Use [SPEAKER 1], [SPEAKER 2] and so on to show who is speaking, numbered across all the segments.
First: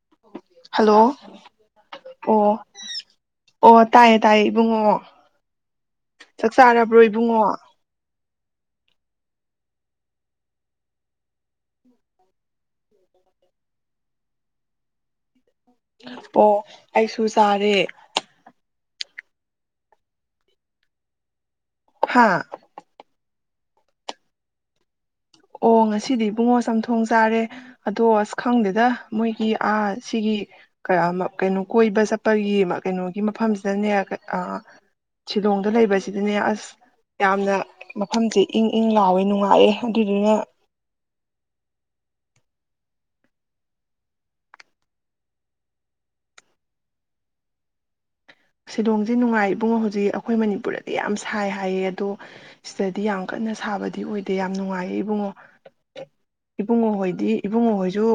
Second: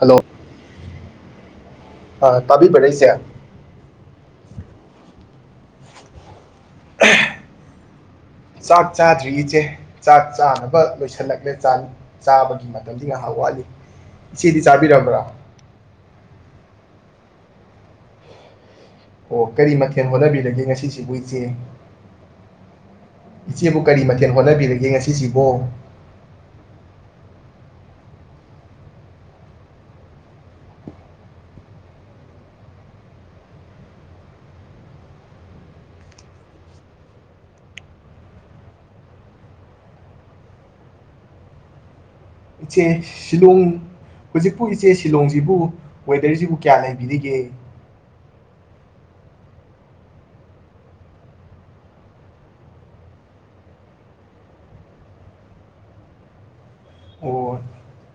[SPEAKER 1] hello
[SPEAKER 2] hello [inaudible]
[SPEAKER 1] ꯑ,
[SPEAKER 2] ꯑꯣ
[SPEAKER 1] ꯇꯥꯕꯤꯕ꯭ꯔꯥ ꯏꯆꯦ
[SPEAKER 2] ꯑꯣ ꯇꯥꯏꯌꯦ ꯇꯥꯏꯌꯦ ꯏꯕꯨꯡꯉꯣ ꯆꯥꯛ ꯆꯥꯔꯕ꯭ꯔꯣ ꯏꯕꯨꯡꯉꯣ
[SPEAKER 1] ꯆꯥꯛ ꯆꯥꯗ꯭ꯔꯤ ꯏꯆꯦ ꯆꯥꯛ ꯆꯥꯅꯕ ꯂꯣꯏꯁꯤꯜꯂꯛꯂꯦ ꯆꯥꯕꯒꯤ ꯃꯇꯝꯗꯤ ꯉꯥꯏꯍꯥꯛ ꯋꯥꯠꯂꯤ ꯏꯆꯦꯗꯤ ꯆꯥꯕꯤꯔꯕ꯭ꯔꯥ
[SPEAKER 2] ꯑꯣ ꯑꯩꯁꯨ ꯆꯥꯔꯦ
[SPEAKER 1] ꯑꯣ ꯀꯔꯤ ꯃꯊꯦꯜ ꯍꯣꯠꯅꯕꯤꯔꯒꯦ ꯉꯁꯤꯁꯤꯕꯨ ꯏꯆꯦ
[SPEAKER 2] ꯍꯥꯥ
[SPEAKER 1] ꯏꯆꯦꯕꯨ ꯀꯔꯤ ꯃꯊꯦꯜ ꯍꯣꯠꯅꯕꯤꯔꯒꯦ ꯉꯁꯤ
[SPEAKER 2] ꯑꯣ ꯉꯁꯤꯗꯤ ꯏꯕꯨꯡꯉꯣ ꯆꯝꯊꯣꯡ ꯆꯥꯔꯦ ꯑꯗꯣ ꯑꯁ ꯈꯪꯗꯦꯗ ꯃꯣꯏꯒꯤ ꯑ ꯁꯤꯒꯤ ꯀꯩꯅꯣ ꯀꯣꯏꯕ ꯆꯠꯄꯒꯤ ꯀꯩꯅꯣꯒꯤ ꯃꯐꯝꯁꯤꯗꯅꯦ ꯁꯤꯂꯣꯡꯗ ꯂꯩꯕꯁꯤꯗꯅꯦ ꯑꯁ ꯌꯥꯝꯅ ꯃꯐꯝꯁꯦ ꯏꯪ ꯏꯪ ꯂꯥꯎꯌꯦ ꯅꯨꯡꯉꯥꯏꯑꯦ ꯗꯨꯗꯨꯅ
[SPEAKER 1] ꯏꯆꯦ ꯁꯤꯂꯣꯡ ꯍꯧꯖꯤꯛꯄꯨ ꯏꯆꯦ ꯁꯤꯂꯣꯡꯁꯤꯕꯨ ꯋꯦꯗꯔꯁꯤꯕꯨ ꯀꯌꯥ ꯂꯩꯕꯤꯔꯤꯒꯦ
[SPEAKER 2] ꯁꯤꯂꯣꯡꯁꯦ ꯅꯨꯡꯉꯥꯏ ꯏꯕꯨꯡꯉꯣ ꯍꯧꯖꯤꯛ ꯑꯩꯈꯣꯏ ꯃꯅꯤꯄꯨꯔꯗꯗꯤ ꯌꯥꯝ ꯁꯥꯏ ꯍꯥꯏꯌꯦ ꯑꯗꯣ ꯁꯤꯗꯗꯤ ꯌꯥꯝ ꯀꯟꯅ ꯁꯥꯕꯗꯤ ꯑꯣꯏꯗꯦ ꯌꯥꯝ ꯅꯨꯡꯉꯥꯏꯌꯦ ꯏꯕꯨꯡꯉꯣ ꯏꯕꯨꯡꯉꯣꯍꯣꯏꯗꯤ
[SPEAKER 1] ꯑꯣ
[SPEAKER 2] ꯏꯕꯨꯡꯉꯣꯍꯣꯏꯁꯨ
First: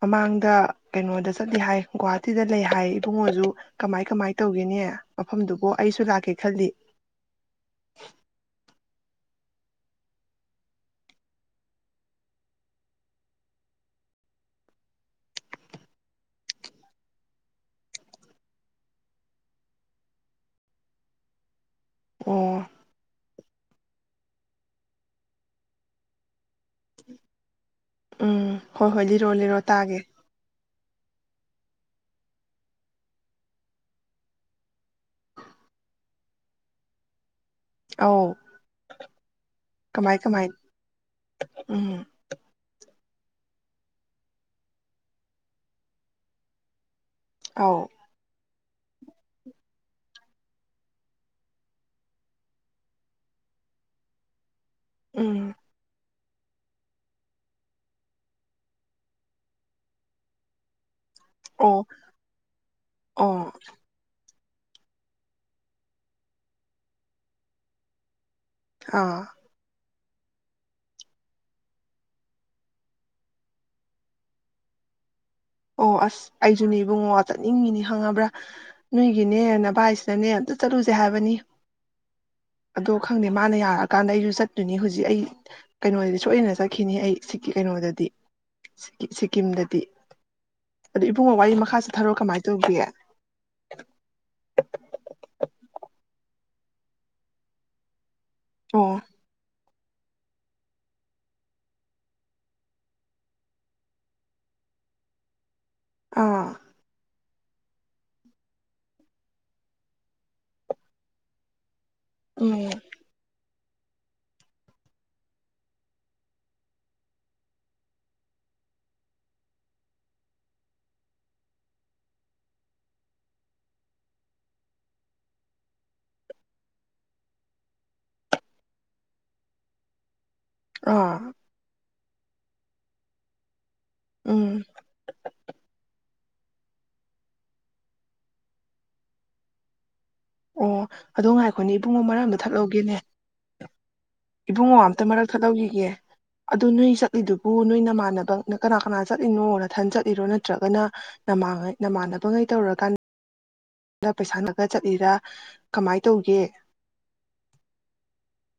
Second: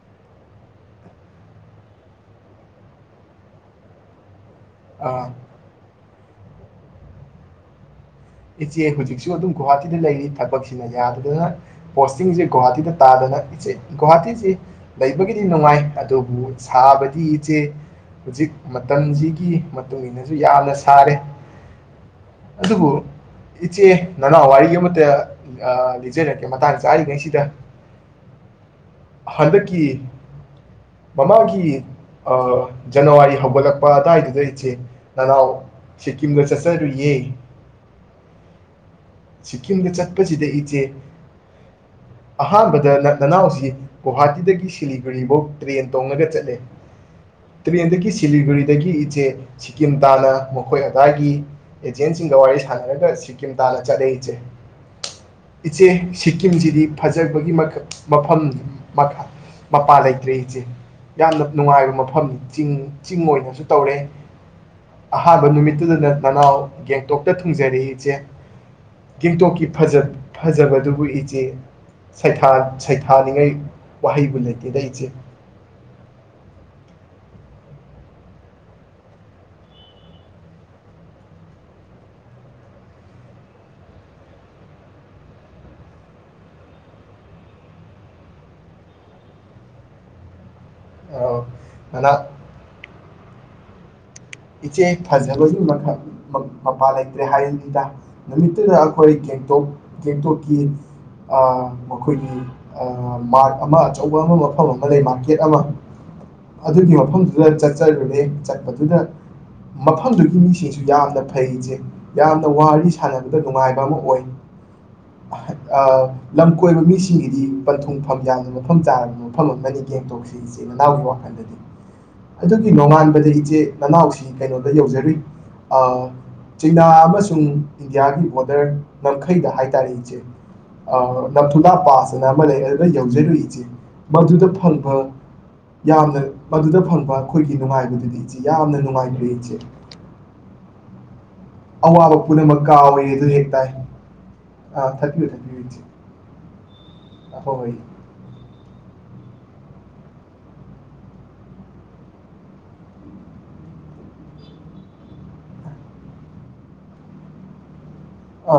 [SPEAKER 2] ꯃꯃꯥꯡꯗ ꯀꯩꯅꯣꯗ ꯆꯠꯂꯤ ꯍꯥꯏ ꯒꯨꯍꯥꯇꯤꯗ ꯂꯩ ꯍꯥꯏ ꯏꯕꯨꯡꯉꯣꯁꯨ ꯀꯃꯥꯏ ꯀꯃꯥꯏ ꯇꯧꯒꯦꯅꯦ
[SPEAKER 1] ꯑ,
[SPEAKER 2] ꯃꯐꯝꯗꯨꯕꯨ ꯑꯩꯁꯨ ꯂꯥꯛꯀꯦ ꯈꯜꯂꯤ
[SPEAKER 1] ꯏꯆꯦ ꯍꯧꯖꯤꯛꯁꯨ ꯑꯗꯨꯝ ꯒꯨꯍꯥꯇꯤꯗ ꯂꯩꯔꯤ ꯊꯕꯛꯁꯤꯅ ꯌꯥꯗꯗꯅ ꯄꯣꯁꯇꯤꯡꯁꯦ ꯒꯨꯍꯥꯇꯤꯗ ꯇꯥꯗꯅ ꯏꯆꯦ ꯒꯨꯍꯥꯇꯤꯁꯤ ꯂꯩꯕꯒꯤꯗꯤ ꯅꯨꯡꯉꯥꯏ ꯑꯗꯨꯕꯨ ꯁꯥꯕꯗꯤ ꯏꯆꯦ ꯍꯧꯖꯤꯛ ꯃꯇꯝꯁꯤꯒꯤ ꯃꯇꯨꯡꯏꯟꯅꯁꯨ ꯌꯥꯝꯅ ꯁꯥꯔꯦ
[SPEAKER 2] ꯑꯣ
[SPEAKER 1] ꯑꯗꯨꯕꯨ ꯏꯆꯦ ꯅꯅꯥꯎ ꯋꯥꯔꯤ ꯑꯃꯇ ꯂꯤꯖꯔꯛꯀꯦ ꯃꯇꯥꯡ ꯆꯥꯔꯤꯉꯩꯁꯤꯗ
[SPEAKER 2] ꯎꯝ ꯍꯣꯏ ꯍꯣꯏ ꯂꯤꯔꯣ ꯂꯤꯔꯣ
[SPEAKER 1] ꯍꯟꯗꯛꯀꯤ
[SPEAKER 2] ꯇꯥꯒꯦ
[SPEAKER 1] ꯃꯃꯥꯡꯒꯤ ꯑꯥ ꯖꯅꯋꯥꯔꯤ ꯍꯧꯒꯠꯂꯛꯄ ꯑꯗꯨꯋꯥꯏꯗꯨꯗꯩ ꯏꯆꯦ ꯅꯅꯥꯎ ꯁꯤꯀꯤꯝꯗ ꯆꯠꯆꯔꯨꯏꯌꯦ
[SPEAKER 2] ꯑꯧ
[SPEAKER 1] ꯁꯤꯀꯤꯝꯗ
[SPEAKER 2] ꯀꯃꯥꯏ ꯀꯃꯥꯏ
[SPEAKER 1] ꯆꯠꯄꯁꯤꯗ ꯏꯆꯦ
[SPEAKER 2] ꯎꯝ
[SPEAKER 1] ꯑꯍꯥꯟꯕꯗ ꯅꯅꯥꯎꯁꯤ ꯒꯨꯍꯥꯇꯤꯗꯒꯤ ꯁꯤꯂꯤꯒꯨꯔꯤꯕꯧ ꯇ꯭ꯔꯦꯟ ꯇꯣꯡꯉꯒ ꯆꯠꯂꯦ
[SPEAKER 2] ꯑꯧ
[SPEAKER 1] ꯇ꯭ꯔ‌ꯦꯟꯗꯒꯤ ꯁꯤꯂꯤꯒꯨꯔꯤ ꯑꯗꯒꯤ ꯏꯆꯦ ꯁꯤꯀꯤꯝ ꯇꯥꯟꯅ ꯃꯈꯣꯏ ꯑꯗꯥꯏꯒꯤ ꯑꯦꯖꯦꯟꯁꯤꯡꯒ ꯋꯥꯔꯤ ꯁꯥꯟꯅꯔꯒ ꯁꯤꯀꯤꯝ ꯇꯥꯟꯅ ꯆꯠꯂꯦ ꯏꯆꯦ
[SPEAKER 2] ꯎꯝ
[SPEAKER 1] ꯏꯆꯦ ꯁꯤꯀꯤꯝꯁꯤꯗꯤ ꯐꯖꯈ꯭ꯔꯕꯒꯤ ꯃꯈꯜ ꯃꯐꯝ ꯃꯄꯥꯟ ꯂꯩꯇ꯭ꯔꯦ ꯏꯆꯦ ꯌꯥꯝꯅ
[SPEAKER 2] ꯑꯣ
[SPEAKER 1] ꯅꯨꯡꯉꯥꯏꯕ ꯃꯐꯝꯅꯤ ꯆꯤꯡ ꯆꯤꯡ
[SPEAKER 2] ꯑꯣ
[SPEAKER 1] ꯑꯣꯏꯅꯁꯨ ꯇꯧꯔꯦ ꯑꯍꯥꯟꯕ ꯅꯨꯃꯤꯠꯇꯨꯗ ꯅꯅꯥꯎ ꯒꯦꯡꯇꯣꯛꯇ ꯊꯨꯡꯖꯔꯦ ꯏꯆꯦ
[SPEAKER 2] ꯑꯥ
[SPEAKER 1] ꯒꯦꯡꯇꯣꯛꯀꯤ ꯐꯖ ꯐꯖꯕꯗꯨꯕꯨ ꯏꯆꯦ ꯁꯩꯊꯥ ꯁꯩꯊꯥꯅꯤꯡꯉꯥꯏ ꯋꯥꯍꯩꯕꯨ ꯂꯩꯇꯦꯗ ꯏꯆꯦ
[SPEAKER 2] ꯑꯣ ꯑꯁ ꯑꯩꯁꯨꯅꯦ ꯏꯕꯨꯡꯉꯣ ꯆꯠꯅꯤꯡꯉꯤꯅꯤ ꯈꯪꯉꯕ꯭ꯔꯥ ꯅꯣꯏꯒꯤꯅꯦ ꯅꯚꯥꯏꯁꯤꯅꯅꯦ ꯑꯝꯇ ꯆꯠꯂꯨꯁꯦ ꯍꯥꯏꯕꯅꯤ ꯑꯗꯣ ꯈꯪꯗꯦ ꯃꯥꯅ ꯌꯥꯔꯛꯑꯀꯥꯟꯗ ꯑꯩꯁꯨ ꯆꯠꯇꯣꯏꯅꯤ ꯍꯧꯖꯤꯛ ꯑꯩ ꯀꯩꯅꯣꯗꯗꯤ ꯁꯣꯏꯗꯅ ꯆꯠꯈꯤꯅꯤ ꯑꯩ ꯁꯤ ꯀꯩꯅꯣꯗꯗꯤ ꯁꯤꯀꯤꯝꯗꯗꯤ ꯑꯗꯨ ꯏꯕꯨꯡꯉꯣ
[SPEAKER 1] ꯑꯧ
[SPEAKER 2] ꯋꯥꯔꯤ ꯃꯈꯥ
[SPEAKER 1] ꯅꯅꯥ
[SPEAKER 2] ꯆꯠꯊꯔꯛꯑꯣ ꯀꯃꯥꯏꯅ ꯇꯧꯒꯦ [inaudible]
[SPEAKER 1] ꯏꯆꯦ ꯐꯖꯕꯒꯤ ꯃꯄꯥꯥ ꯂꯩꯇ꯭ꯔꯦ ꯍꯥꯏꯕꯅꯤꯗ ꯅꯨꯃꯤꯠꯇꯨꯗ
[SPEAKER 2] ꯑꯣ
[SPEAKER 1] ꯑꯩꯈꯣꯏ ꯒꯦꯡꯇꯣꯛ ꯒꯦꯡꯇꯣꯛꯀꯤ ꯑ ꯃꯈꯣꯏꯒꯤ ꯑ ꯃꯥꯔꯠ ꯑꯃ ꯑꯆꯧꯕ ꯑꯃ ꯃꯐꯝ ꯑꯃ ꯂꯩ ꯃꯥꯔꯀꯦꯠ ꯑꯃ
[SPEAKER 2] ꯑꯥ
[SPEAKER 1] ꯑꯗꯨꯒꯤ ꯃꯐꯝ ꯑꯗꯨ ꯆꯠꯆꯔꯨꯔꯅꯦ ꯆꯠꯄꯗꯨꯗ ꯃꯐꯝꯗꯨꯒꯤ ꯃꯤꯁꯤꯡꯁꯨ ꯌꯥꯝꯅ ꯐꯩ ꯏꯆꯦ ꯌꯥꯝꯅ
[SPEAKER 2] ꯎꯝ
[SPEAKER 1] ꯋꯥꯔꯤ ꯁꯥꯟꯅꯕꯗ ꯅꯨꯡꯉꯥꯏꯕ ꯑꯃ ꯑꯣꯏ ꯑ ꯂꯝ ꯀꯣꯏꯕ ꯃꯤꯁꯤꯡꯒꯤꯗꯤ ꯄꯟꯊꯨꯡꯐꯝ ꯌꯥꯝꯅ ꯃꯐꯝ ꯆꯥꯔꯕ ꯃꯐꯝ ꯑꯃꯅꯤ ꯒꯦꯡꯊꯣꯛꯁꯤ ꯏꯆꯦ ꯅꯅꯥꯎꯒꯤ ꯋꯥꯈꯜꯗꯗꯤ ꯑꯗꯨꯒꯤ ꯅꯣꯡꯉꯥꯟꯕꯗ ꯏꯆꯦ ꯅꯅꯥꯎꯁꯤ ꯀꯩꯅꯣꯗ ꯌꯧꯖꯔꯨꯏ ꯑ ꯆꯤꯅꯥ ꯑꯃꯁꯨꯡ ꯏꯟꯗꯤꯌꯥꯒꯤ ꯕꯣꯗꯔ ꯉꯝꯈꯩꯗ ꯍꯥꯏꯇꯥꯔꯦ ꯏꯆꯦ
[SPEAKER 2] ꯑꯥ
[SPEAKER 1] ꯑ ꯅꯝꯊꯨꯂꯥ ꯕꯥꯁ ꯑꯃ ꯂꯩ ꯑꯗꯨꯗ ꯌꯧꯖꯔꯨꯏ ꯏꯆꯦ
[SPEAKER 2] ꯎꯝ
[SPEAKER 1] ꯃꯗꯨꯗ ꯐꯪꯕ ꯌꯥꯝꯅ ꯃꯗꯨꯗ ꯐꯪꯕ ꯑꯩꯈꯣꯏꯒꯤ ꯅꯨꯡꯉꯥꯏꯕꯗꯨꯗꯤ ꯏꯆꯦ ꯌꯥꯝꯅ ꯅꯨꯡꯉꯥꯏꯈ꯭ꯔꯦ ꯏꯆꯦ
[SPEAKER 2] ꯑꯣ ꯑꯗꯣ ꯉꯥꯏꯈꯣꯅꯦ ꯏꯕꯨꯡꯉꯣ
[SPEAKER 1] ꯑꯋꯥꯕ
[SPEAKER 2] ꯃꯔꯛ ꯑꯝꯇ
[SPEAKER 1] ꯄꯨꯝꯅꯃꯛ
[SPEAKER 2] ꯊꯠꯍꯧꯒꯦꯅꯦ
[SPEAKER 1] ꯀꯥꯎꯋꯦ ꯑꯗꯨ ꯍꯦꯛ ꯇꯥꯏ
[SPEAKER 2] ꯏꯕꯨꯡꯉꯣ
[SPEAKER 1] ꯑ
[SPEAKER 2] ꯑꯝꯇ ꯃꯔꯛ
[SPEAKER 1] ꯊꯥꯕꯤꯌꯨ ꯊꯥꯕꯤꯌꯨ ꯏꯆꯦ
[SPEAKER 2] ꯊꯠꯍꯧꯈꯤꯒꯦ ꯑꯗꯨ ꯅꯣꯏ
[SPEAKER 1] ꯍꯣꯏ
[SPEAKER 2] ꯆꯠꯂꯤꯗꯨꯕꯨ
[SPEAKER 1] ꯍꯣꯏ
[SPEAKER 2] ꯅꯣꯏ ꯅꯃꯥꯟꯅꯕꯅ ꯀꯅꯥ ꯀꯅꯥ ꯆꯠꯂꯤꯅꯣ ꯅꯊꯟ ꯆꯠꯂꯤꯔꯣ ꯅꯠꯇ꯭ꯔꯒꯅ ꯅꯃꯥꯡ ꯅꯃꯥꯟꯅꯕꯒꯩ ꯇꯧꯔꯀꯥꯟꯗ ꯗ ꯄꯩꯁꯥꯅꯒ ꯆꯠꯂꯤꯔꯥ ꯀꯃꯥꯏ ꯇꯧꯒꯦ
[SPEAKER 1] ꯑ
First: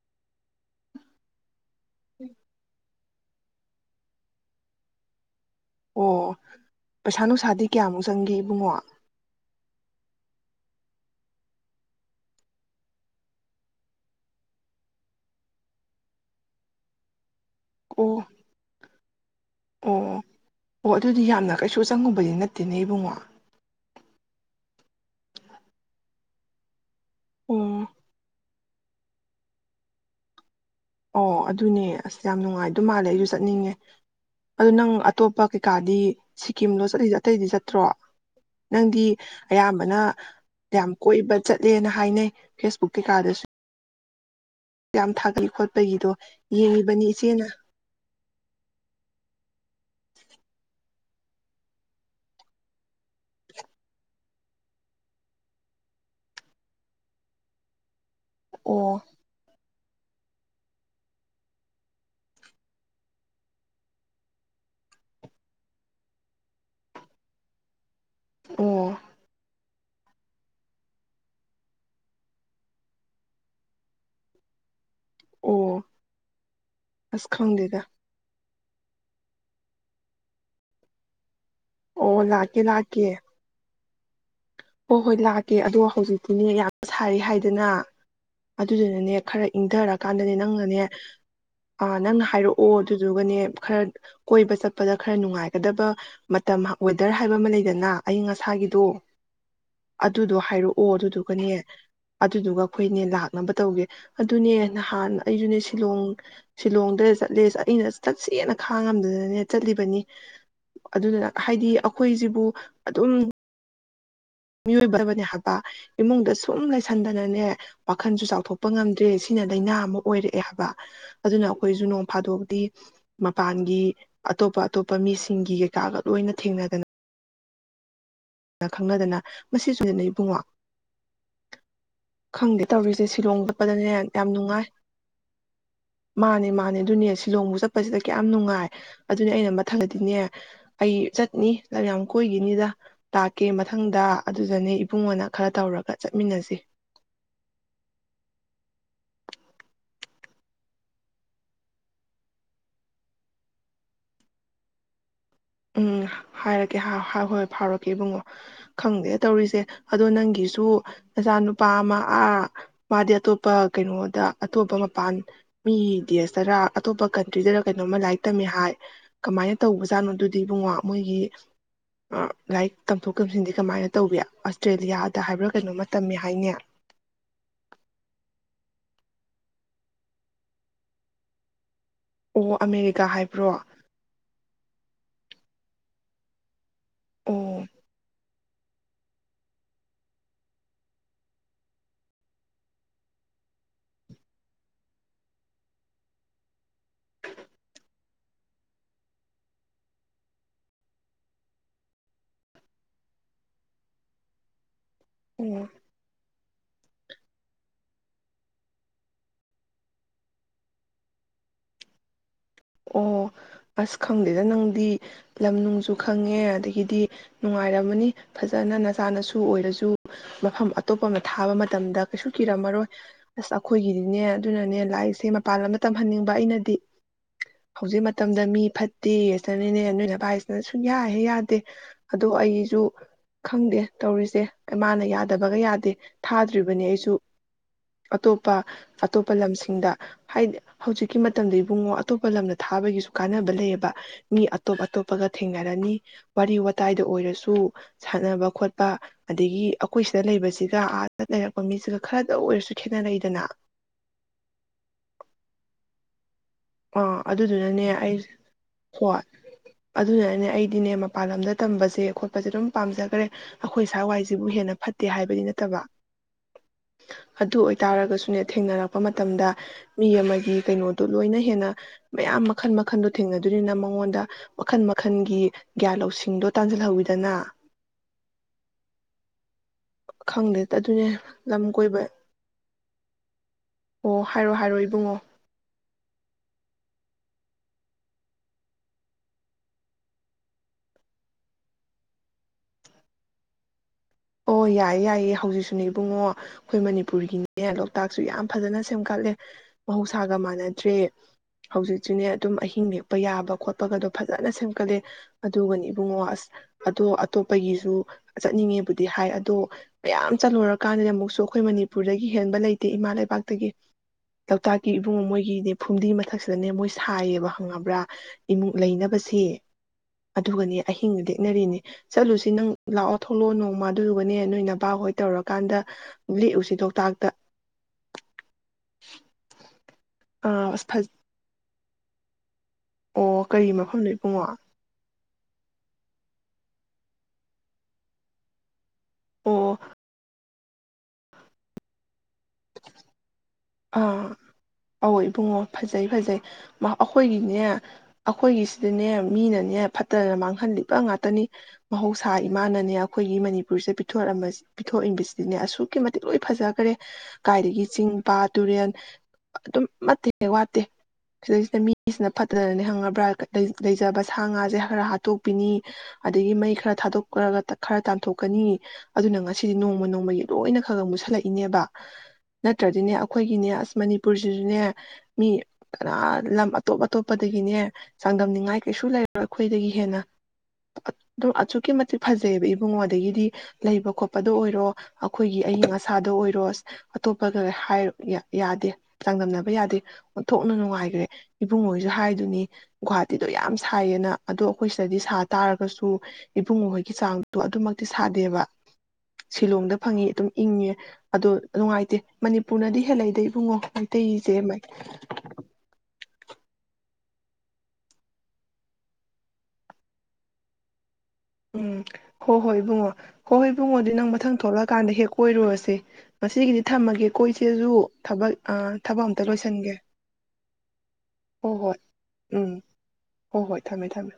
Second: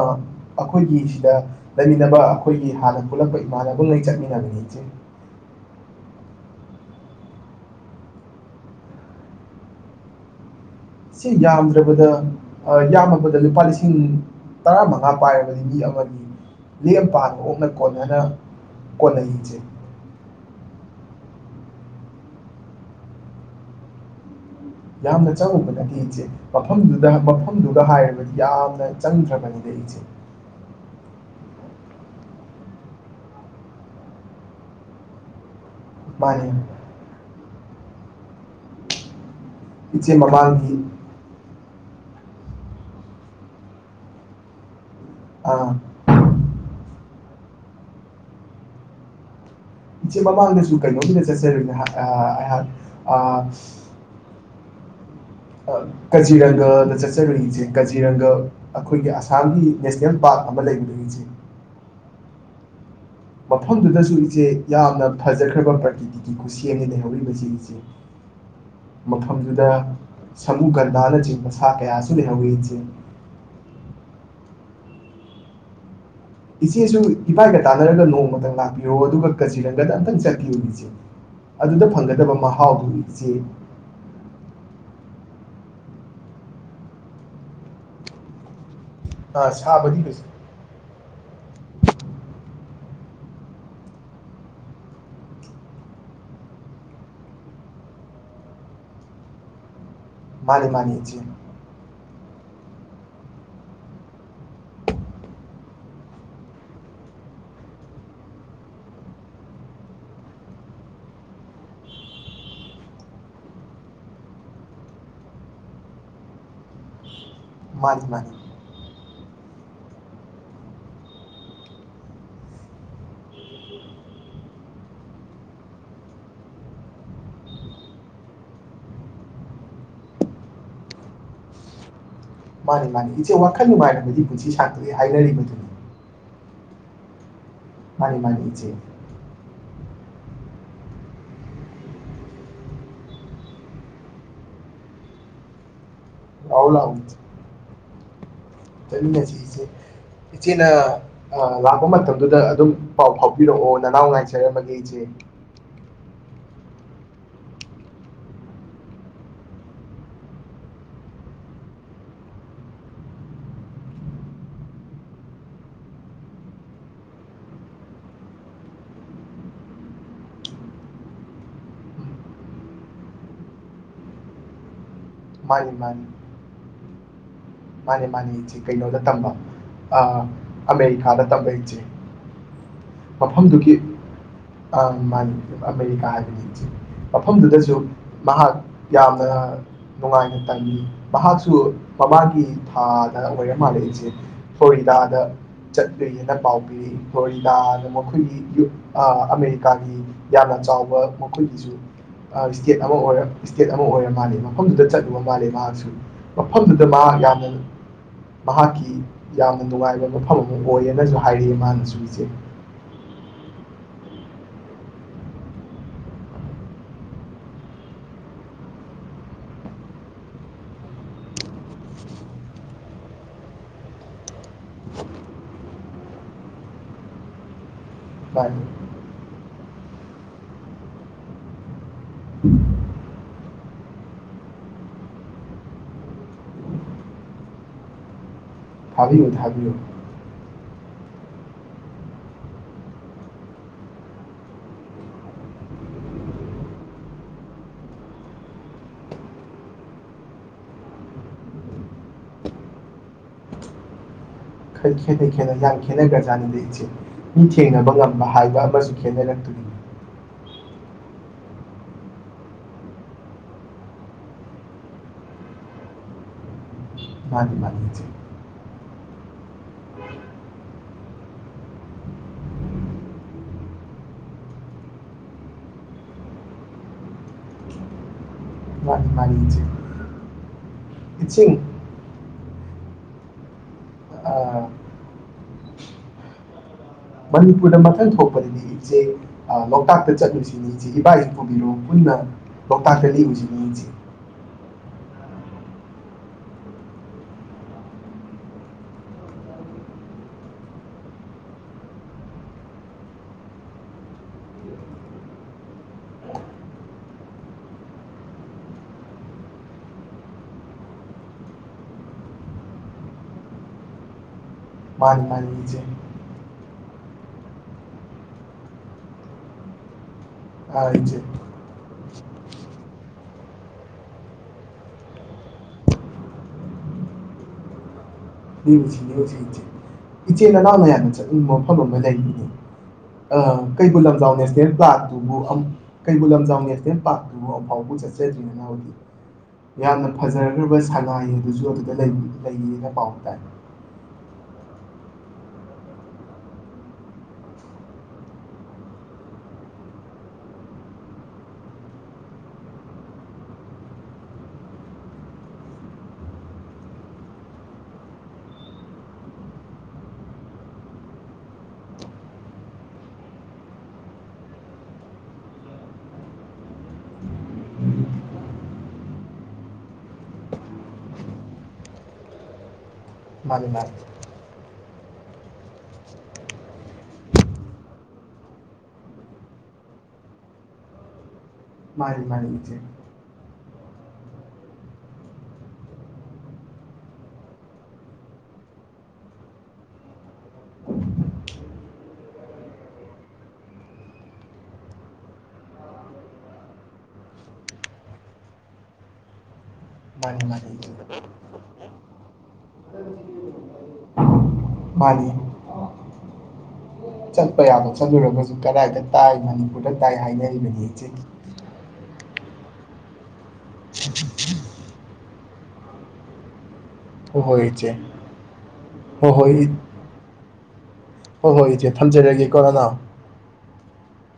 [SPEAKER 1] ꯑꯈꯣꯏꯒꯤ ꯁꯤꯗ ꯂꯩꯃꯤꯟꯅꯕ ꯑꯩꯈꯣꯏꯒꯤ ꯍꯥꯟꯅ ꯄꯨꯂꯛꯄ ꯏꯃꯥꯟꯅꯕꯒꯩ ꯆꯠꯃꯤꯟꯅꯕꯅꯤ ꯏꯆꯦ
[SPEAKER 2] ꯑꯣ ꯄꯩꯁꯥ ꯅꯨꯡꯁꯥꯗꯤ ꯀꯌꯥꯃꯨꯛ ꯆꯪꯒꯦ ꯏꯕꯨꯡꯉꯣ
[SPEAKER 1] ꯁꯤ ꯌꯥꯝꯗ꯭ꯔꯕꯗ ꯌꯥꯝꯃꯕꯗ ꯂꯨꯄꯥ ꯂꯤꯁꯤꯡ ꯇꯔꯥꯃꯉꯥ ꯄꯥꯏꯔꯕꯗꯤ ꯃꯤ ꯑꯃꯅ ꯂꯦꯝ ꯄꯥ ꯑꯣꯛꯅ
[SPEAKER 2] ꯑꯣ
[SPEAKER 1] ꯀꯣꯟꯅꯅ ꯀꯣꯟꯅꯩ ꯏꯆꯦ
[SPEAKER 2] ꯑꯣ ꯑꯣ ꯑꯗꯨꯗꯤ ꯌꯥꯝꯅ ꯀꯩꯁꯨ ꯆꯪꯉꯨꯕꯗꯤ ꯅꯠꯇꯦꯅꯦ ꯏꯕꯨꯡꯉꯣ
[SPEAKER 1] ꯌꯥꯝꯅ ꯆꯪꯉꯨꯕ ꯅꯠꯇꯦ ꯏꯆꯦ ꯃꯐꯝꯗꯨ ꯗ ꯃꯐꯝꯗꯨꯒ
[SPEAKER 2] ꯑꯣ
[SPEAKER 1] ꯍꯥꯏꯔꯕꯗꯤ ꯌꯥꯝ ꯅ ꯆꯪꯗ꯭ꯔꯕꯅꯤꯗꯤꯗ ꯏꯆꯦ
[SPEAKER 2] ꯑꯣ ꯑꯗꯨꯅꯦ ꯑꯁ ꯌꯥꯝ ꯅꯨꯡꯉꯥꯏꯗꯧ ꯃꯥꯜꯂꯦ ꯑꯩꯁꯨ ꯆꯠꯅꯤꯡꯉꯦ ꯑꯗꯨ ꯅꯪ ꯑꯇꯣꯞꯄ ꯀꯩ ꯀꯥꯥꯗꯤ
[SPEAKER 1] ꯃꯥꯅꯦ
[SPEAKER 2] ꯁꯤꯀꯤꯝꯂꯣ ꯆꯠꯂꯤꯗꯣ ꯑꯇꯩꯗꯤ ꯆꯠꯇ꯭ꯔꯣ ꯅꯪꯗꯤ ꯑꯌꯥꯝꯕꯅ
[SPEAKER 1] ꯏꯆꯦ ꯃꯃꯥꯡꯒꯤ
[SPEAKER 2] ꯌꯥꯝ ꯀꯣꯏꯕ ꯆꯠꯂꯦꯅ ꯍꯥꯏꯅꯩ ꯐꯦꯁꯕꯨꯛ ꯀꯩꯀꯥꯗꯁꯨ ꯌꯥꯝ ꯊꯥꯒꯠꯏ
[SPEAKER 1] ꯑꯥ
[SPEAKER 2] ꯈꯣꯠꯄꯒꯤꯗꯣ ꯌꯦꯡꯉꯤꯕꯅꯤ ꯏꯆꯦꯅ
[SPEAKER 1] ꯏꯆꯦ ꯃꯃꯥꯡꯗꯁꯨ ꯀꯩꯅꯣꯒꯤꯗ ꯆꯠꯆꯔꯨꯏ ꯑꯩꯍꯥꯛ ꯀꯖꯤꯔꯥꯪꯒꯗ ꯆꯠꯆꯔꯨꯏ ꯏꯆꯦ ꯖꯤꯔꯪꯒ
[SPEAKER 2] ꯑꯣ
[SPEAKER 1] ꯑꯩꯈꯣꯏꯒꯤ ꯑꯁꯥꯝꯒꯤ ꯅꯦꯁꯅꯦꯜ ꯄꯥꯔꯛ ꯑꯃ ꯂꯩꯕꯗꯣ ꯏꯆꯦ ꯃꯐꯝꯗꯨꯗꯁꯨ ꯏꯆꯦ ꯌꯥꯝꯅ ꯐꯖꯈ꯭ꯔꯕ ꯄ꯭ꯔꯀꯤꯇꯤꯒꯤ ꯈꯨꯁꯦꯝꯅꯤ ꯂꯩꯍꯧꯔꯤꯕꯁꯦ ꯏꯆꯦ
[SPEAKER 2] ꯑꯣ
[SPEAKER 1] ꯃꯐꯝꯗꯨꯗ ꯁꯃꯨ ꯒꯟꯗꯥꯅꯆꯤꯡꯕ ꯁꯥ ꯀꯌꯥꯁꯨ ꯂꯩꯍꯧꯋꯤ ꯏꯆꯦ
[SPEAKER 2] ꯑꯣ
[SPEAKER 1] ꯏꯆꯦꯁꯨ
[SPEAKER 2] ꯑꯁ
[SPEAKER 1] ꯏꯕꯥꯏꯒ
[SPEAKER 2] ꯈꯪꯗꯦꯗ
[SPEAKER 1] ꯇꯥꯟꯅꯔꯒ ꯅꯣꯡꯃꯇꯪ ꯂꯥꯛ ꯑꯗꯨꯒ ꯀꯥꯖꯤꯔꯪꯒꯗ ꯑꯃꯨꯛꯇꯪ ꯆꯠꯄꯤꯌꯨ ꯏꯆꯦ ꯑꯗꯨꯗ
[SPEAKER 2] ꯑꯣ
[SPEAKER 1] ꯐꯪꯒꯗꯕ
[SPEAKER 2] ꯂꯥꯛꯀꯦ
[SPEAKER 1] ꯃꯍꯥꯎꯗꯨ
[SPEAKER 2] ꯂꯥꯛꯀꯦ
[SPEAKER 1] ꯏꯆꯦ
[SPEAKER 2] ꯍꯣꯏ ꯍꯣꯏ ꯂꯥꯛꯀꯦ ꯑꯗꯣ ꯍꯧꯖꯤꯛꯇꯤꯅꯦ ꯌꯥꯝ ꯁꯥꯔꯤ ꯍꯥꯏꯗꯅ ꯑꯗꯨꯗꯨꯅꯅꯦ ꯈꯔ
[SPEAKER 1] ꯑ ꯁꯥꯕꯗꯤ ꯀꯩꯁꯨ
[SPEAKER 2] ꯏꯪꯊꯔꯀꯥꯟꯗꯅꯦ ꯅꯪꯅꯅꯦ ꯅꯪꯅ ꯍꯥꯏꯔꯛꯑꯣ ꯑꯗꯨꯗꯨꯒꯅꯦ ꯈꯔ ꯀꯣꯏꯕ ꯆꯠꯄꯗ ꯈꯔ ꯅꯨꯡꯉꯥꯏꯒꯗꯕ ꯃꯇꯝ ꯋꯦꯗꯔ ꯍꯥꯏꯕ ꯑꯃ ꯂꯩꯗꯅ ꯑꯏꯪ ꯑꯁꯥꯒꯤꯗꯣ ꯑꯗꯨꯗꯣ
[SPEAKER 1] ꯃꯥꯅꯤ
[SPEAKER 2] ꯍꯥꯏꯔꯛꯑꯣ
[SPEAKER 1] ꯃꯥꯅꯤ ꯏꯆꯦ
[SPEAKER 2] ꯑꯗꯨꯗꯨꯒꯅꯦ ꯑꯗꯨꯗꯨꯒ ꯑꯩꯈꯣꯏꯅꯦ ꯂꯥꯛꯅꯕ ꯇꯧꯒꯦ ꯑꯗꯨꯅꯦ ꯅꯍꯥꯟ ꯑꯩꯁꯨꯅꯦ ꯁꯤꯂꯣꯡ ꯁꯤꯂꯣꯡꯗ ꯆꯠꯂꯦ ꯑꯩꯅ ꯆꯠꯁꯦꯅ ꯈꯥꯡꯉꯝꯗꯅꯅꯦ ꯆꯠꯂꯤꯕꯅꯤ ꯑꯗꯨꯅ ꯍꯥꯏꯗꯤ ꯑꯩꯈꯣꯏꯖꯤꯕꯨ ꯑꯗꯨꯝ ꯃꯤꯑꯣꯏꯕꯅꯦ ꯍꯥꯏꯕ ꯏꯃꯨꯡꯗ ꯁꯨꯝ ꯂꯩꯁꯟꯗꯅ ꯅꯦ
[SPEAKER 1] ꯃꯥꯅꯤ
[SPEAKER 2] ꯋꯥꯈꯟꯁꯨ
[SPEAKER 1] ꯃꯥꯅꯤ
[SPEAKER 2] ꯆꯥꯎꯊꯣꯛꯄ ꯉꯝꯗ꯭ꯔꯦ ꯁꯤ ꯁꯤꯅ ꯂꯥꯏꯅꯥ ꯑꯃ ꯑꯣꯏꯔꯛꯑꯦ ꯍꯥꯏꯕ ꯑꯗꯨꯅ ꯑꯩꯈꯣꯏꯁꯨꯨ ꯅꯣꯡ ꯐꯥꯗꯣꯛꯗꯤ ꯃꯄꯥꯟꯒꯤ ꯑꯇꯣꯞꯄ ꯑꯇꯣꯞꯄ ꯃꯤꯁꯤꯡꯒꯤ ꯀꯩꯀꯥꯒ ꯂꯣꯏꯅ ꯊꯦꯡꯅꯗꯅ ꯈꯪꯅꯗꯅ ꯃꯁꯤ [unintelligible] ꯁꯨꯗꯅ ꯏꯕꯨꯡꯉꯣ ꯈꯪꯗꯦ
[SPEAKER 1] ꯃꯥꯅꯤ
[SPEAKER 2] ꯇꯧꯔꯤꯁꯦ
[SPEAKER 1] ꯃꯥꯅꯤ ꯏꯆꯦ
[SPEAKER 2] ꯁꯤꯂꯣꯡ
[SPEAKER 1] ꯋꯥꯈꯜ
[SPEAKER 2] ꯆꯠꯄꯗꯅꯦ
[SPEAKER 1] ꯅꯨꯡꯉꯥꯏꯔꯕꯗꯤ
[SPEAKER 2] ꯌꯥꯝ
[SPEAKER 1] ꯄꯨꯟꯁꯤ
[SPEAKER 2] ꯅꯨꯡꯉꯥꯏ
[SPEAKER 1] ꯁꯥꯡꯇꯣꯛꯏ ꯍꯥꯏꯅꯔꯤꯕꯗꯨꯅꯤ
[SPEAKER 2] ꯃꯥꯅꯤ ꯑꯗꯨꯅꯦ ꯁꯤꯂꯣꯡꯕꯧ ꯆꯠꯄꯁꯤꯗ
[SPEAKER 1] ꯃꯥꯅꯤ
[SPEAKER 2] ꯀꯌꯥꯝ
[SPEAKER 1] ꯃꯥꯅꯤ
[SPEAKER 2] ꯅꯨꯡꯉꯥꯏ
[SPEAKER 1] ꯏꯆꯦ
[SPEAKER 2] ꯑꯗꯨꯅꯤ ꯑꯩꯅ ꯊꯪꯗꯗꯤꯅꯦ ꯑꯩ ꯆꯠꯅꯤ ꯂꯝ ꯌꯥꯝ ꯀꯣꯏꯒꯤꯅꯤꯗ ꯇꯥꯛꯀꯦ ꯃꯊꯪꯗ ꯑꯗꯨꯗꯅꯦ ꯏꯕꯨꯡꯉ‌ꯣꯅ ꯈꯔ ꯇꯧꯔꯒ ꯆꯠꯃꯤꯟꯅꯁꯤ
[SPEAKER 1] ꯂꯥꯛꯎ ꯂꯥꯛꯎ ꯆꯠꯃꯤꯟꯅꯁꯤ ꯏꯆꯦ ꯏꯆꯦꯅ ꯂꯥꯛꯄ ꯃꯇꯝꯗꯨꯗ ꯑꯗꯨꯝ ꯄꯥꯎ ꯐꯥꯎꯕꯤꯔꯛꯑꯣ ꯅꯅꯥꯎ ꯉꯥꯏꯖꯔꯝꯃꯒꯦ ꯏꯆꯦ
[SPEAKER 2] ꯎꯝ ꯍꯥꯏꯔꯛꯀꯦ ꯍꯣꯏ ꯐꯥꯎꯔꯛꯀꯦ ꯏꯕꯨꯡꯉꯣ ꯈꯪꯗꯦ ꯇꯧꯔꯤꯁꯦ ꯑꯗꯣ ꯅꯪꯒꯤꯁꯨ ꯅꯆꯥꯅꯨꯄꯥ ꯑꯃ ꯑꯥ ꯃꯥꯗꯤ ꯑꯇꯣꯞꯄ ꯀꯩꯅꯣꯗ ꯑꯇꯣꯞꯄ ꯃꯄꯥꯟ ꯃꯤ ꯗꯦꯁꯇꯔ ꯑꯇꯣꯞꯄ ꯀꯟꯇ꯭ꯔꯤꯗꯔ ꯀꯩꯅꯣꯝꯃ ꯂꯥꯏꯔꯤꯛ ꯇꯝꯃꯦ ꯍꯥꯏ ꯀꯃꯥꯏꯅ ꯇꯧꯕꯖꯥꯠꯅꯣ ꯑꯗꯨ ꯏꯕꯨꯡꯉꯣ ꯃꯣꯏꯒꯤ ꯂꯥꯏꯔꯤꯛ ꯇꯝꯊꯣꯛ ꯇꯝꯁꯤꯟꯗꯤ ꯀꯃꯥꯏꯅ ꯇꯧꯕꯒ ꯑꯁꯇ꯭ꯔꯦꯂꯤꯌꯥ ꯇ ꯍꯥꯏꯕ꯭ꯔꯥ
[SPEAKER 1] ꯃꯥꯅꯤ
[SPEAKER 2] ꯀꯩꯅꯣꯝꯃ
[SPEAKER 1] ꯃꯥꯅꯤ
[SPEAKER 2] ꯇꯝꯃꯦ ꯍꯥꯏꯅꯦ
[SPEAKER 1] ꯃꯥꯅꯦ ꯃꯥꯅꯦ ꯏꯆꯦ ꯀꯩꯅꯣꯗ ꯇꯝꯕ ꯑ ꯑꯃꯦꯔꯤꯀꯥꯗ ꯇꯝꯕ ꯏꯆꯦ
[SPEAKER 2] ꯑꯣ ꯑꯃꯦꯔꯤꯀꯥ ꯍꯥꯏꯕ꯭ꯔꯣ
[SPEAKER 1] ꯃꯐꯝꯗꯨꯒꯤ ꯑ ꯃꯥꯅꯤ ꯑꯃꯦꯔꯤꯀꯥꯗꯅꯤ ꯏꯆꯦ
[SPEAKER 2] ꯑꯣ
[SPEAKER 1] ꯃꯐꯝꯗꯨꯗꯁꯨ ꯃꯍꯥꯛ ꯌꯥꯝꯅ ꯅꯨꯡꯉꯥꯏꯅ ꯇꯝꯃꯤ ꯃꯍꯥꯛꯁꯨ ꯃꯃꯥꯡꯒꯤ ꯊꯥꯗ ꯑꯣꯏꯔ ꯃꯥꯜꯂꯦ ꯑꯩꯁꯦ ꯐ꯭ꯂꯣꯔꯤꯗꯥꯗ ꯆꯠꯇꯔꯤꯉꯩꯗ ꯄꯥꯎ ꯄꯤꯔꯛꯏ ꯐ꯭ꯂꯣꯔꯤꯗꯥꯗ ꯃꯈꯣꯏꯒꯤ ꯑꯥ ꯑꯃꯦꯔꯤꯀꯥꯒꯤ ꯌꯥꯝꯅ ꯆꯥꯎꯕ ꯃꯈꯣꯏꯒꯤꯁꯨ ꯑꯥ ꯏꯁꯇꯦꯠ ꯑꯃ ꯑꯣꯏꯔ ꯏꯁꯇꯦꯠ ꯑꯃ ꯑꯣꯏꯔ ꯃꯥꯜꯂꯦ ꯃꯐꯝꯗꯨꯗ ꯎꯔꯝ ꯃꯥꯂꯦ ꯃꯍꯥꯛꯁꯨ ꯃꯐꯝꯗꯨꯗ ꯃꯥ ꯌꯥꯝ ꯃꯍꯥꯛꯀꯤ ꯌꯥꯝꯅ ꯅꯨꯡꯉꯥꯏꯕ ꯃꯐꯝ ꯑꯃ ꯑꯣꯏꯌꯦꯅꯖꯨ ꯍꯥꯏꯔꯛꯑꯦ ꯃꯥꯅꯁꯨ ꯏꯆꯦ
[SPEAKER 2] ꯑꯣ ꯑꯁ ꯈꯪꯗꯦꯗ ꯅꯪꯗꯤ ꯂꯝ ꯅꯨꯡꯁꯨ ꯈꯪꯉꯦ ꯑꯗꯒꯤꯗꯤ ꯅꯨꯡꯉꯥꯏꯔꯝꯃꯅꯤ ꯐꯖꯅ ꯅꯆꯥꯅꯁꯨ ꯑꯣꯏꯔꯁꯨ ꯃꯐꯝ ꯑꯇꯣꯞꯄ ꯑꯃ ꯊꯥꯕ ꯃꯇꯝꯗ ꯀꯩꯁꯨ ꯀꯤꯔꯝꯃꯔꯣꯏ ꯑꯁ ꯑꯩꯈꯣꯏꯒꯤꯗꯤꯅꯦ ꯑꯗꯨꯅꯅꯦ ꯂꯥꯏꯔꯤꯛꯁꯦ ꯃꯄꯥꯟ ꯑꯃꯗ ꯇꯝꯍꯟꯅꯤꯡꯕ ꯑꯩꯅꯗꯤ ꯍꯧꯖꯤꯛ ꯃꯇꯝꯗ
[SPEAKER 1] ꯃꯥꯅꯤ
[SPEAKER 2] ꯃꯤ ꯐꯠꯇꯦ ꯑꯗꯅꯤꯅꯦ ꯅꯣꯏ ꯅꯚꯥꯏꯁꯤꯅ ꯁꯨꯡꯌꯥ ꯍꯦꯛ ꯌꯥꯗꯦ ꯑꯗꯣ ꯑꯩꯁꯨ ꯈꯪꯗꯦ ꯇꯧꯔꯤꯁꯦ ꯃꯅꯥ ꯌꯥꯗꯕꯒ ꯌꯥꯗꯦ ꯊꯥꯗ꯭ꯔꯤꯕꯅꯦ ꯑꯩꯁꯨ ꯑꯇꯣꯞ
[SPEAKER 1] ꯊꯥꯕꯤꯌꯨ
[SPEAKER 2] ꯑꯇꯣꯞꯄ
[SPEAKER 1] ꯊꯥꯕꯤꯌꯨ
[SPEAKER 2] ꯂꯝꯁꯤꯡꯗ ꯍꯥꯏꯗꯤ ꯍꯧꯖꯤꯛꯀꯤ ꯃꯇꯝꯗ ꯢꯕꯨꯡꯉꯣ ꯑꯇꯣꯞꯄ ꯂꯝꯗ ꯊꯥꯕꯒꯤꯁꯨ ꯀꯥꯟꯅꯕ ꯂꯩꯌꯦꯕ ꯃꯤ ꯑꯇꯣꯞ ꯑꯇꯣꯞꯄꯒ ꯊꯦꯡꯅꯔꯅꯤ ꯋꯥꯔꯤ ꯋꯥꯇꯥꯏꯗ ꯑꯣꯏꯔꯁꯨ ꯁꯥꯟꯅꯕ ꯈꯣꯠꯄ ꯑꯗꯒꯤ ꯑꯩꯈꯣꯏ ꯁꯤꯗ ꯂꯩꯕꯁꯤꯒ ꯑꯥꯗ ꯂꯩꯔꯛꯄ ꯃꯤꯁꯤꯒ ꯈꯔꯗ ꯑꯣꯏꯔꯁꯨ ꯈꯦꯠꯅꯔꯛꯏꯗꯅ
[SPEAKER 1] ꯑꯗꯅꯤ ꯏꯆꯦ
[SPEAKER 2] ꯑꯥ
[SPEAKER 1] ꯃꯤ
[SPEAKER 2] ꯑꯗꯨꯗꯨꯅꯅꯦ
[SPEAKER 1] ꯊꯦꯡꯅꯕ
[SPEAKER 2] ꯑꯩ
[SPEAKER 1] ꯉꯝꯕ ꯍꯥꯏꯕ ꯑꯃꯁꯨ ꯈꯦꯅꯔꯛꯇꯨꯅꯤ
[SPEAKER 2] ꯗꯤꯅꯦ ꯃꯄꯥꯟ ꯂꯝꯗ ꯇꯝꯕꯁꯦ ꯈꯣꯠꯄꯖꯦ ꯑꯗꯨꯝ ꯄꯥꯝꯖꯒꯔꯦ ꯑꯩꯈꯣꯏ ꯁꯥꯋꯥꯏꯁꯤꯕꯨ ꯍꯦꯟꯅ ꯐꯠꯇꯦ ꯍꯥꯏꯕꯗꯤ ꯅꯠꯇꯕ
[SPEAKER 1] ꯃꯥꯅꯤ
[SPEAKER 2] ꯑꯗꯨ
[SPEAKER 1] ꯃꯥꯅꯤ ꯏꯆꯦ
[SPEAKER 2] ꯑꯣꯏꯇꯥꯔꯒꯁꯨꯅꯦ ꯊꯦꯡꯅꯔꯛ ꯄ ꯃꯇꯝꯗ ꯃꯤ ꯑꯃꯒꯤ ꯀꯩꯅꯣꯗꯨ ꯂꯣꯏꯅ ꯍꯦꯟꯅ ꯃꯌꯥꯝ ꯃꯈꯜ ꯃꯈꯟꯗꯣ ꯊꯦꯡꯅꯗꯣꯏꯅꯤꯅ ꯃꯉꯣꯟꯗ ꯃꯈꯜ ꯃꯈꯜꯒꯤ ꯒ꯭ꯌꯥꯟ ꯂꯧꯁꯤꯡꯗꯣ ꯇꯥꯟꯁꯤꯜꯍꯧꯋꯤꯗꯅ
[SPEAKER 1] ꯃꯥꯅꯤ ꯃꯥꯅꯤ ꯏꯆꯦ
[SPEAKER 2] ꯈꯪꯗꯦ ꯑꯗꯨꯅꯦ
[SPEAKER 1] ꯏꯆꯦ
[SPEAKER 2] ꯂꯝ ꯀꯣꯏꯕ ꯑꯣ ꯍꯥꯏꯔꯣ ꯍꯥꯏꯔꯣ ꯏꯕꯨꯡꯉꯣ
[SPEAKER 1] ꯃꯅꯤꯄꯨꯔꯗ ꯃꯊꯪ ꯊꯣꯛꯄꯗꯗꯤ ꯏꯆꯦ ꯑꯥ ꯂꯣꯛꯇꯥꯛꯇ ꯆꯠꯂꯨꯁꯤꯅꯦ ꯏꯆꯦ ꯏꯕꯥꯏꯖꯨ ꯄꯨꯕꯤꯔꯣ ꯄꯨꯟꯅ ꯂꯣꯛꯇꯥꯛꯇ ꯂꯦꯛꯎꯖꯤꯅꯦ ꯏꯆꯦ
[SPEAKER 2] ꯑꯣꯏ ꯌꯥꯏꯌꯦ ꯌꯥꯏꯌꯦ ꯍꯧꯖꯤꯛꯁꯨꯅꯦ ꯏꯕꯨꯡꯉꯣ ꯑꯩꯈꯣꯏ ꯃꯅꯤꯄꯨꯔꯒꯤꯅꯦ ꯂꯣꯛꯇꯥꯛꯁꯨ ꯌꯥꯝ ꯐꯖꯅ ꯁꯦꯝꯒꯠꯂꯦ ꯃꯍꯧꯁꯥꯒ ꯃꯥꯟꯅꯗ꯭ꯔꯦ ꯍꯧꯖꯤꯛꯁꯨꯅꯦ ꯑꯗꯨꯝ ꯑꯍꯤꯡ ꯂꯦꯛꯄ ꯌꯥꯕ ꯈꯣꯠꯄꯒꯗꯣ ꯐꯖꯅ ꯁꯦꯝꯀꯠꯂꯦ ꯑꯗꯨꯒꯅꯤ ꯏꯕꯨꯡꯉꯣ ꯑꯁ ꯑꯗꯣ ꯑꯇꯣꯞꯄꯒꯤꯁꯨ ꯆꯠꯅꯤꯡꯉꯦꯕꯨꯗꯤ ꯗꯤ ꯍꯥꯏ ꯑꯗꯣ ꯃꯌꯥꯝ ꯆꯠꯂꯨꯔꯀꯥꯟꯗꯗꯤ ꯑꯃꯨꯛꯁꯨ ꯑꯩꯈꯣꯏ ꯃꯅꯤꯄꯨꯔꯗꯒꯤ ꯍꯦꯟꯕ ꯂꯩꯇꯦ ꯏꯃꯥ ꯂꯩꯕꯥꯛꯇꯒꯤ ꯂꯣꯛꯇꯥꯛꯀꯤ
[SPEAKER 1] ꯃꯥꯅꯤ
[SPEAKER 2] ꯏꯕꯨꯡꯉꯣ
[SPEAKER 1] ꯃꯥꯅꯤ
[SPEAKER 2] ꯃꯣꯏꯒꯤꯅꯦ
[SPEAKER 1] ꯏꯆꯦ
[SPEAKER 2] ꯐꯨꯝꯗꯤ ꯃꯊꯛꯁꯤꯗꯅꯦ ꯃꯣꯏꯁꯦ ꯁꯥꯏꯌꯦꯕ ꯈꯪꯉꯕ꯭ꯔꯥ ꯏꯃꯨꯡ ꯂꯩꯅꯕꯁꯦ ꯑꯗꯨꯒꯅꯤ
[SPEAKER 1] ꯑꯥ
[SPEAKER 2] ꯑꯍꯤꯡ
[SPEAKER 1] ꯏꯆꯦ
[SPEAKER 2] ꯂꯦꯛꯅꯔꯤꯅꯤ ꯆꯠꯂꯨꯁꯤ ꯅꯪ ꯂꯥꯛꯑꯣ ꯊꯣꯛꯂꯛꯑꯣ ꯅꯣꯡꯃꯥ ꯑꯗꯨꯗꯨꯒꯅꯦ ꯅꯣꯏ ꯅꯄꯥꯍꯣꯏ ꯇꯧꯔꯀꯥꯟꯗ ꯂꯦꯛꯎꯁꯤ ꯂꯣꯛꯇꯥꯛꯇ
[SPEAKER 1] ꯃꯤ ꯆꯤꯡꯉꯔꯣꯏꯁꯤ ꯏꯆꯦ ꯏꯆꯦ
[SPEAKER 2] ꯑꯥ
[SPEAKER 1] ꯅꯅꯥꯎꯅ
[SPEAKER 2] ꯑꯁ
[SPEAKER 1] ꯌꯥꯝꯅ
[SPEAKER 2] ꯐꯖ
[SPEAKER 1] ꯆꯠꯅꯤꯡꯕ ꯃꯐꯝ ꯑꯃ ꯃꯂ [inaudible]
[SPEAKER 2] ꯑꯣ
[SPEAKER 1] ꯑꯥ
[SPEAKER 2] ꯀꯔꯤ
[SPEAKER 1] ꯀꯩꯕꯨꯜ
[SPEAKER 2] ꯃꯐꯝꯅꯣ
[SPEAKER 1] ꯂꯝꯖꯥꯎ
[SPEAKER 2] ꯏꯕꯨꯡꯉꯣ
[SPEAKER 1] ꯅꯦꯁꯅꯦꯜ ꯄꯥꯔꯛ ꯑꯗꯨꯕꯨ ꯀꯩꯕꯨꯜ ꯂꯝꯖꯥꯎ ꯅꯦꯁꯅꯦꯜ ꯄꯥꯔꯛꯇꯨꯕꯨ ꯑꯐꯥꯎꯕ ꯆꯠꯆꯗ꯭ꯔꯤ ꯅꯅꯥꯎꯗꯤ
[SPEAKER 2] ꯑꯣ
[SPEAKER 1] ꯌꯥꯝꯅ ꯐꯖꯔ ꯑꯗꯨꯒ ꯁꯉꯥꯏꯗꯨꯖꯨ ꯑꯗꯨꯗ ꯂꯩꯔꯤ ꯂꯩꯔꯤꯅ ꯄꯥꯎ ꯇꯥꯏꯨ [inaudible]
[SPEAKER 2] ꯑꯥ ꯑꯧ ꯏꯕꯨꯡꯉꯣ ꯐꯖꯩ ꯐꯖꯩ ꯑꯩꯈꯣꯏꯒꯤꯅꯦ ꯑꯩꯈꯣꯏꯒꯤꯁꯤꯗꯅꯦ ꯃꯤꯅꯅꯦ ꯐꯠꯇꯅ ꯃꯥꯡꯍꯜꯂꯤꯕ ꯉꯥꯛꯇꯅꯤ ꯃꯍꯧꯁꯥ ꯏꯃꯥꯅꯅꯦ ꯑꯩꯈꯣꯏꯒꯤ ꯃꯅꯤꯄꯨꯔꯁꯦ ꯄꯤꯊ ꯄꯤꯊꯣꯛꯏꯕꯁꯤꯗꯤꯅꯦ ꯑꯁꯨꯛꯀꯤ ꯃꯇꯤꯛ ꯂꯣꯏ ꯐꯖꯈ꯭ꯔꯦ ꯀꯥꯏꯗꯒꯤ ꯆꯤꯡ ꯄꯥꯠ ꯇꯨꯔꯦꯟ ꯑꯗꯨꯝ ꯃꯠꯇꯦ ꯋꯥꯠꯇꯦ ꯁꯤꯗꯩꯁꯤꯗ ꯃꯤꯁꯤꯅ ꯐꯠꯇꯗꯅꯅꯦ ꯈꯪꯉꯕ꯭ꯔꯥ ꯂꯩꯖꯕ ꯁꯥ ꯉꯥꯁꯦ ꯈꯔ ꯍꯥꯠꯇꯣꯛꯄꯤꯅꯤ ꯑꯗꯨꯗꯒꯤ ꯃꯩ ꯈꯔ ꯊꯥꯗꯣꯛ ꯑꯒ ꯈꯔ ꯇꯥꯟꯝꯊꯣꯛꯀꯅꯤ ꯑꯗꯨꯅ ꯉꯁꯤꯗꯤ ꯅꯣꯡꯃ ꯅꯣꯡꯃꯒꯤ ꯂꯣꯏꯅ ꯈꯥ ꯒꯥ ꯃꯨꯁꯜꯂꯛꯏꯅꯦꯕ ꯅꯠꯇ꯭ꯔ ꯅꯦ
[SPEAKER 1] ꯃꯥꯅꯤ
[SPEAKER 2] ꯑꯩꯈꯣꯏꯒꯤꯅꯦ
[SPEAKER 1] ꯃꯥꯅꯤ
[SPEAKER 2] ꯑꯁ ꯃꯅꯤꯄꯨꯔꯖꯤꯖꯨꯅꯦ ꯃꯤ ꯀꯅꯥ ꯂꯝ ꯑꯇꯣꯞ ꯑꯇꯣꯞꯄꯗꯒꯤꯅꯦ ꯆꯥꯡꯗꯝꯅꯤꯡꯉꯥꯏ ꯀꯩꯁꯨ ꯂꯩꯔꯣꯏ ꯑꯩꯈꯣꯏꯗꯒꯤ ꯍꯦꯟꯅ ꯑꯗꯨꯝ ꯑꯁꯨꯛꯀꯤ ꯃꯇꯤꯛ
[SPEAKER 1] ꯃꯥꯅꯤ ꯃꯥꯅꯤ
[SPEAKER 2] ꯐꯖꯩꯑꯕ
[SPEAKER 1] ꯏꯆꯦ
[SPEAKER 2] ꯏꯕꯨꯡꯉꯣꯗꯒꯤꯗꯤ ꯂꯩꯕ ꯈꯣꯠꯄꯗ ꯑꯣꯏꯔꯣ ꯑꯩꯈꯣꯏꯒꯤ ꯑꯌꯤꯡ ꯑꯁꯥꯗ ꯑꯣꯏꯔꯣ ꯑꯇꯣꯞꯄ ꯍꯥꯏ ꯌꯥꯗꯦ ꯆꯥꯡꯗꯝꯅꯕ ꯌꯥꯗꯦ ꯑꯣꯟꯊꯣꯛꯅ ꯅꯨꯡꯉꯥꯏꯈ꯭ꯔꯦ ꯏꯕꯨꯡꯉꯣꯏꯁꯨ ꯍꯥꯏꯗꯨꯅꯤ ꯒꯨꯍꯥꯇꯤꯗꯣ ꯌꯥꯝ ꯁꯥꯏꯌꯦꯅ ꯑꯗꯣ ꯑꯩꯈꯣꯏ ꯁꯤꯗꯗꯤ ꯁꯥ ꯇꯥꯔꯒꯁꯨ ꯏꯕꯨꯡꯉꯣꯍꯣꯏꯒꯤ ꯆꯥꯡꯗꯣ ꯑꯗꯨꯃꯛꯇꯤ ꯁꯥꯗꯦꯕ ꯁꯤꯂꯣꯡꯗ ꯐꯪꯉꯤ
[SPEAKER 1] ꯃꯥꯅꯤ
[SPEAKER 2] ꯑꯗꯨꯝ
[SPEAKER 1] ꯃꯥꯅꯤ ꯏꯆꯦ
[SPEAKER 2] ꯏꯪꯉꯦ ꯑꯗꯣ ꯅꯨꯡꯉꯥꯏꯇꯦ ꯃꯅꯤꯄꯨꯔꯅꯗꯤ ꯍꯦꯜꯂꯛꯏꯗ ꯏꯕꯨꯡꯉꯣ ꯃꯩꯇꯩ ꯖꯦ ꯃꯩ
[SPEAKER 1] ꯃꯥꯅꯤ ꯆꯠꯄ ꯌꯥꯕ ꯆꯠꯂꯨꯔꯒꯁꯨ ꯀꯗꯥꯏꯗ ꯇꯥꯏ ꯃꯅꯤꯄꯨꯔꯗ ꯇꯥꯏ ꯍꯥꯏꯅꯔꯤꯕꯅꯤ ꯏꯆꯦ
[SPEAKER 2] ꯎꯝ ꯍꯣ ꯍꯣꯏ ꯏꯕꯨꯡꯉꯣ ꯍꯣꯏ ꯍꯣꯏ ꯏꯕꯨꯪꯉꯣ ꯑꯗꯨꯗꯤ ꯅꯪ ꯃꯊꯪ ꯊꯣꯛꯂꯛꯑꯀꯥꯟꯗ ꯍꯦꯛ ꯀꯣꯏꯔꯨꯔꯁꯦ ꯉꯁꯤꯒꯤꯗꯤ ꯊꯝꯃꯒꯦ ꯀꯣ
[SPEAKER 1] ꯍꯣꯏ ꯍꯣꯏ
[SPEAKER 2] ꯏꯆꯦꯁꯨ
[SPEAKER 1] ꯏꯆꯦ
[SPEAKER 2] ꯊꯕꯛ ꯊꯕꯛ
[SPEAKER 1] ꯍꯣꯏ
[SPEAKER 2] ꯑꯝꯇ
[SPEAKER 1] ꯍꯣꯏ
[SPEAKER 2] ꯂꯣꯏꯁꯟꯒꯦ
[SPEAKER 1] ꯍꯣꯏ ꯍꯣꯏ
[SPEAKER 2] ꯍꯣ
[SPEAKER 1] ꯏꯆꯦ ꯊꯝꯖꯔꯒꯦꯀꯣ
[SPEAKER 2] ꯎꯝ
[SPEAKER 1] ꯅꯅꯥꯎ
[SPEAKER 2] ꯍꯣꯏ ꯍꯣꯏ ꯊꯝꯃꯦ ꯊꯝꯃꯦ